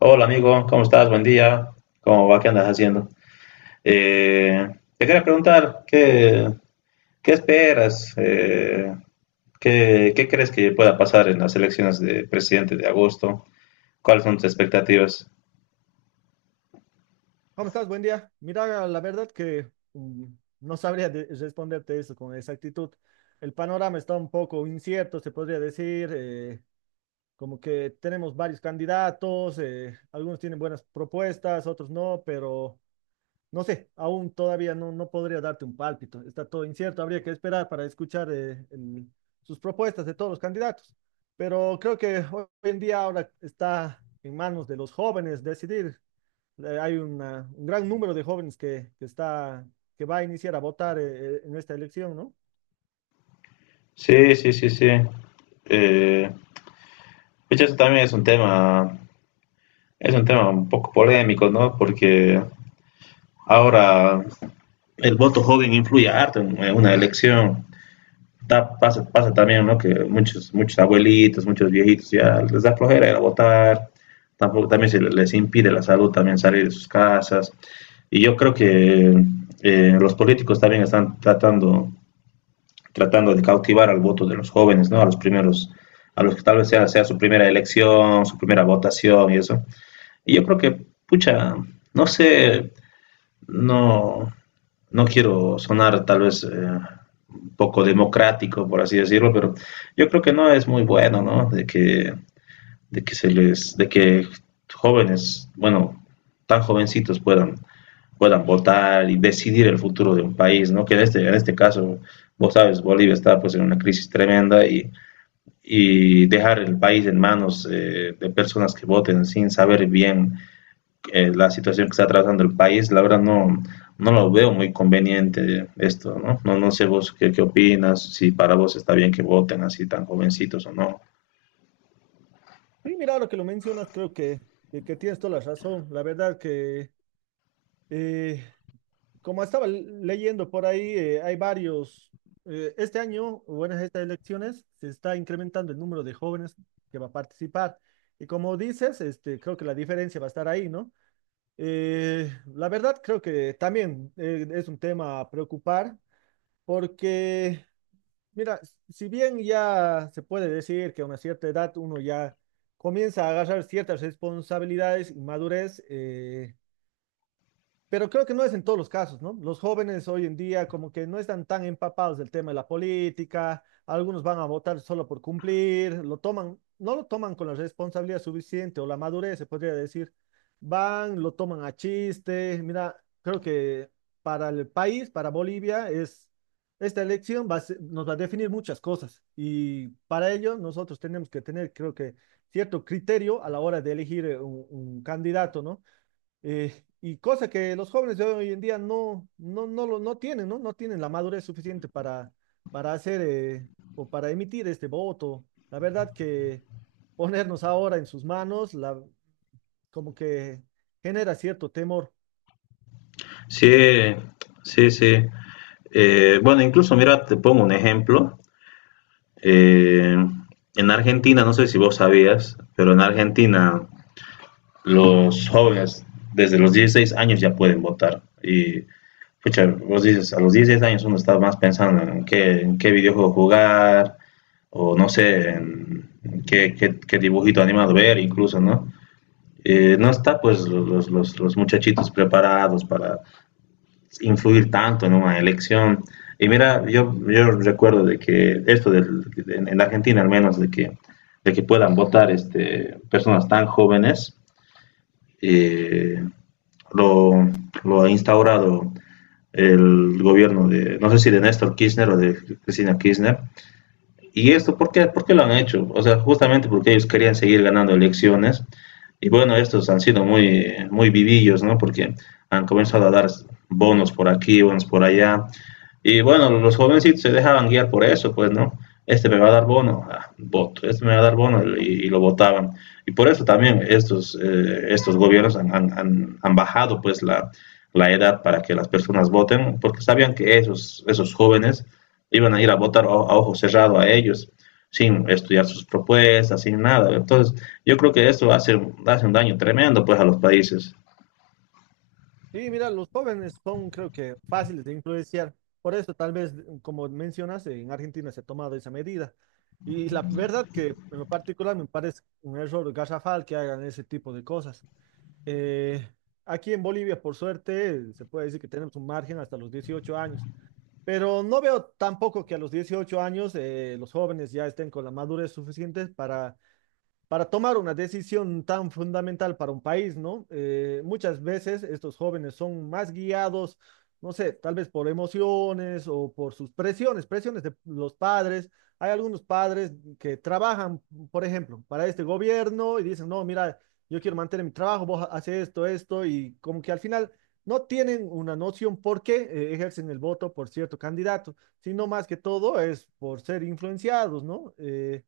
Hola amigo, ¿cómo estás? Buen día. ¿Cómo va? ¿Qué andas haciendo? Eh, te quería preguntar, ¿qué esperas? ¿Qué crees que pueda pasar en las elecciones de presidente de agosto? ¿Cuáles son tus expectativas? ¿Cómo estás? Buen día. Mira, la verdad que no sabría responderte eso con exactitud. El panorama está un poco incierto, se podría decir, como que tenemos varios candidatos, algunos tienen buenas propuestas, otros no, pero no sé, aún todavía no podría darte un pálpito. Está todo incierto, habría que esperar para escuchar sus propuestas de todos los candidatos. Pero creo que hoy en día ahora está en manos de los jóvenes decidir hay un gran número de jóvenes que está, que va a iniciar a votar en esta elección, ¿no? Sí, sí, sí, sí. Eh, pucha, eso también es un tema un poco polémico, ¿no? Porque ahora el voto joven influye harto en una elección. Pasa también, ¿no? Que muchos abuelitos, muchos viejitos ya les da flojera ir a votar, tampoco, también se les impide la salud también salir de sus casas. Y yo creo que los políticos también están tratando de cautivar al voto de los jóvenes, ¿no? A los primeros, a los que tal vez sea su primera elección, su primera votación y eso. Y yo creo que, pucha, no sé, no, no quiero sonar tal vez un poco democrático, por así decirlo, pero yo creo que no es muy bueno, ¿no? De que jóvenes, bueno, tan jovencitos puedan votar y decidir el futuro de un país, ¿no? En este caso, vos sabes, Bolivia está pues en una crisis tremenda y dejar el país en manos de personas que voten sin saber bien la situación que está atravesando el país, la verdad no lo veo muy conveniente esto, ¿no? No, no sé vos qué opinas, si para vos está bien que voten así tan jovencitos o no. Y mira, ahora que lo mencionas, que tienes toda la razón. La verdad que, eh, como estaba leyendo por ahí, este año, bueno, en estas elecciones, se está incrementando el número de jóvenes que va a participar. Y como dices, este, creo que la diferencia va a estar ahí, ¿no? Eh, la verdad, creo que también es un tema a preocupar porque mira, si bien ya se puede decir que a una cierta edad uno ya comienza a agarrar ciertas responsabilidades y madurez, pero creo que no es en todos los casos, ¿no? Los jóvenes hoy en día como que no están tan empapados del tema de la política, algunos van a votar solo por cumplir, no lo toman con la responsabilidad suficiente o la madurez, se podría decir. Van, lo toman a chiste. Mira, creo que para el país, para Bolivia, es, esta elección nos va a definir muchas cosas y para ello nosotros tenemos que tener, creo que, cierto criterio a la hora de elegir un candidato, ¿no? Y cosa que los jóvenes de hoy en día no tienen, ¿no? No tienen la madurez suficiente para hacer o para emitir este voto. La verdad que ponernos ahora en sus manos, la, como que genera cierto temor. Sí, sí, sí. Bueno, incluso mira, te pongo un ejemplo. Eh, en Argentina, no sé si vos sabías, pero en Argentina los jóvenes desde los 16 años ya pueden votar. Y pucha, vos dices, a los 16 años uno está más pensando en en qué videojuego jugar, o no sé, en qué dibujito animado ver incluso, ¿no? No está pues los muchachitos preparados para influir tanto en una elección. Y mira, yo recuerdo de que esto en Argentina al menos, de que puedan votar este, personas tan jóvenes, eh, lo, lo ha instaurado el gobierno de, no sé si de Néstor Kirchner o de Cristina Kirchner. ¿Y esto por qué lo han hecho? O sea, justamente porque ellos querían seguir ganando elecciones. Y bueno, estos han sido muy vivillos, ¿no? Porque han comenzado a dar bonos por aquí, bonos por allá. Y bueno, los jovencitos se dejaban guiar por eso, pues, ¿no? Este me va a dar bono, ah, voto, este me va a dar bono y lo votaban. Y por eso también estos, estos gobiernos han bajado, pues, la edad para que las personas voten, porque sabían que esos jóvenes iban a ir a votar a ojo cerrado a ellos, sin estudiar sus propuestas, sin nada. Entonces, yo creo que esto hace un daño tremendo pues a los países. Sí, mira, los jóvenes son, creo que, fáciles de influenciar. Por eso, tal vez, como mencionas, en Argentina se ha tomado esa medida. Y la verdad que, en lo particular, me parece un error garrafal que hagan ese tipo de cosas. Eh, aquí en Bolivia, por suerte, se puede decir que tenemos un margen hasta los 18 años, pero no veo tampoco que a los 18 años los jóvenes ya estén con la madurez suficiente para tomar una decisión tan fundamental para un país, ¿no? Muchas veces estos jóvenes son más guiados, no sé, tal vez por emociones o por sus presiones, presiones de los padres. Hay algunos padres que trabajan, por ejemplo, para este gobierno y dicen, no, mira, yo quiero mantener mi trabajo, vos haces esto, esto, y como que al final no tienen una noción por qué ejercen el voto por cierto candidato, sino más que todo es por ser influenciados, ¿no?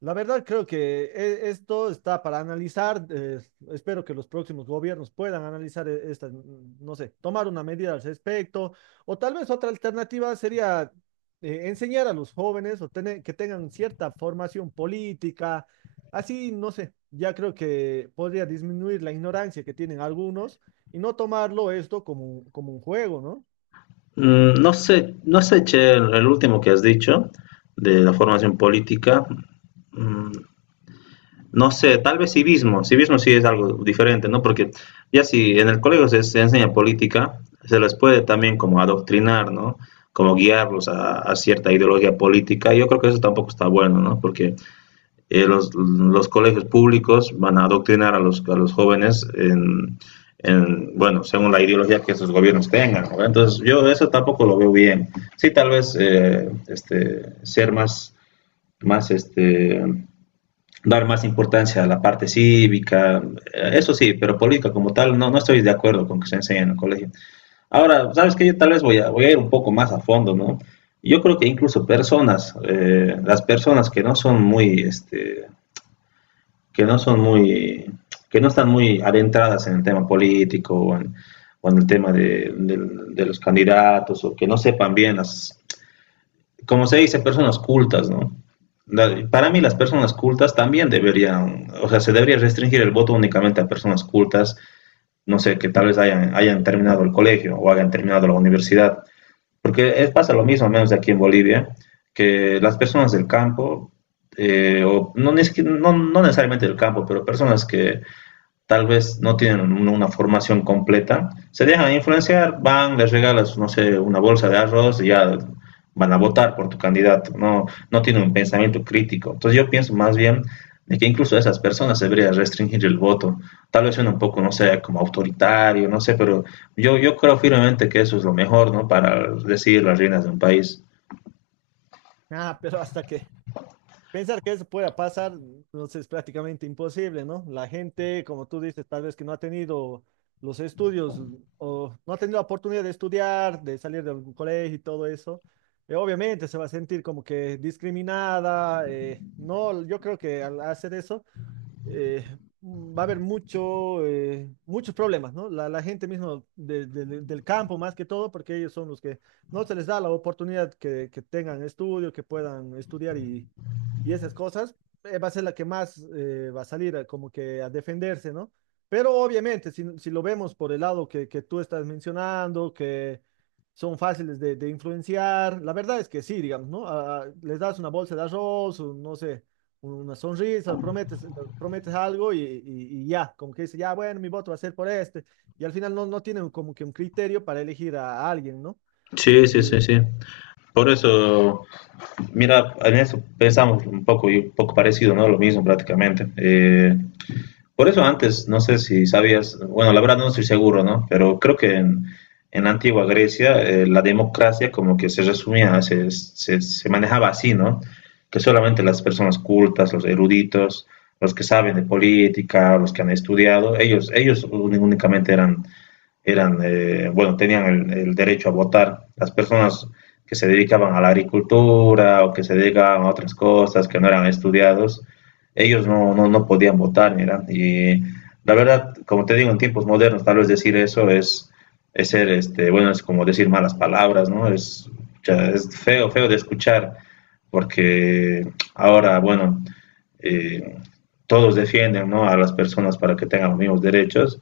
La verdad creo que esto está para analizar. Eh, espero que los próximos gobiernos puedan analizar esta, no sé, tomar una medida al respecto. O tal vez otra alternativa sería enseñar a los jóvenes o tener, que tengan cierta formación política. Así, no sé, ya creo que podría disminuir la ignorancia que tienen algunos y no tomarlo esto como, como un juego, ¿no? Mm, no sé, Che, el último que has dicho de la formación política, mm, no sé, tal vez civismo, civismo sí es algo diferente, ¿no? Porque ya si en el colegio se enseña política, se les puede también como adoctrinar, ¿no? Como guiarlos cierta ideología política. Yo creo que eso tampoco está bueno, ¿no? Porque los colegios públicos van a adoctrinar a a los jóvenes en, bueno, según la ideología que sus gobiernos tengan, ¿no? Entonces, yo eso tampoco lo veo bien. Sí, tal vez este, más este, dar más importancia a la parte cívica, eso sí, pero política como tal, no, no estoy de acuerdo con que se enseñe en el colegio. Ahora, ¿sabes que yo tal vez voy a ir un poco más a fondo, ¿no? Yo creo que incluso personas, las personas que no son muy, este, que no son muy, que no están muy adentradas en el tema político o en el tema los candidatos o que no sepan bien las, como se dice, personas cultas, ¿no? Para mí las personas cultas también deberían, o sea, se debería restringir el voto únicamente a personas cultas, no sé, que tal vez hayan terminado el colegio o hayan terminado la universidad, porque pasa lo mismo, al menos aquí en Bolivia, que las personas del campo, o no, no necesariamente del campo, pero personas que, tal vez no tienen una formación completa, se dejan influenciar, van, les regalas, no sé, una bolsa de arroz y ya van a votar por tu candidato, no, no tienen un pensamiento crítico. Entonces yo pienso más bien de que incluso esas personas se debería restringir el voto. Tal vez suena un poco, no sé, como autoritario, no sé, pero yo creo firmemente que eso es lo mejor, ¿no? Para decidir las reinas de un país. Ah, pero hasta que pensar que eso pueda pasar, pues, es prácticamente imposible, ¿no? La gente, como tú dices, tal vez que no ha tenido los estudios o no ha tenido la oportunidad de estudiar, de salir de algún colegio y todo eso, obviamente se va a sentir como que discriminada. No, yo creo que al hacer eso eh, va a haber mucho, muchos problemas, ¿no? La gente mismo del campo más que todo, porque ellos son los que no se les da la oportunidad que tengan estudio, que puedan estudiar y esas cosas, va a ser la que más va a como que a defenderse, ¿no? Pero obviamente, si lo vemos por el lado que tú estás mencionando, que son fáciles de influenciar, la verdad es que sí, digamos, ¿no? Ah, les das una bolsa de arroz, o no sé, una sonrisa, prometes, prometes algo y ya, como que dice, ya, bueno, mi voto va a ser por este, y al final no tienen como que un criterio para elegir a alguien, ¿no? Sí, sí, L- sí, sí. Por eso, mira, en eso pensamos un poco parecido, ¿no? Lo mismo prácticamente. Por eso antes, no sé si sabías, bueno, la verdad no estoy seguro, ¿no? Pero creo que en la antigua Grecia la democracia como que se manejaba así, ¿no? Que solamente las personas cultas, los eruditos, los que saben de política, los que han estudiado, ellos únicamente eran, bueno, tenían el derecho a votar. Las personas que se dedicaban a la agricultura o que se dedicaban a otras cosas, que no eran estudiados, ellos no podían votar, mira. Y la verdad, como te digo, en tiempos modernos, tal vez decir eso es ser, este, bueno, es como decir malas palabras, ¿no? Es feo de escuchar, porque ahora, bueno, eh, todos defienden, ¿no? A las personas para que tengan los mismos derechos,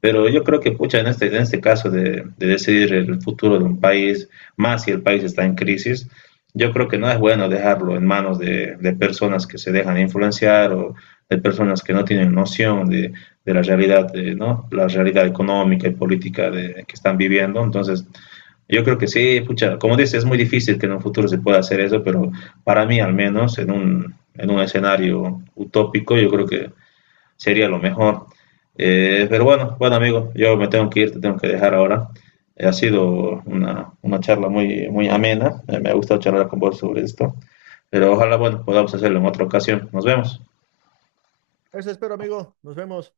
pero yo creo que, pucha, en este caso de decidir el futuro de un país, más si el país está en crisis, yo creo que no es bueno dejarlo en manos de personas que se dejan influenciar o de personas que no tienen noción de la realidad, de, ¿no? La realidad económica y política de, que están viviendo. Entonces, yo creo que sí, pucha, como dices, es muy difícil que en un futuro se pueda hacer eso, pero para mí al menos, en un escenario utópico, yo creo que sería lo mejor. Pero bueno, bueno amigo, yo me tengo que ir, te tengo que dejar ahora. Ha sido una charla muy amena, me ha gustado charlar con vos sobre esto, pero ojalá, bueno, podamos hacerlo en otra ocasión. Nos vemos. eso espero, amigo, nos vemos.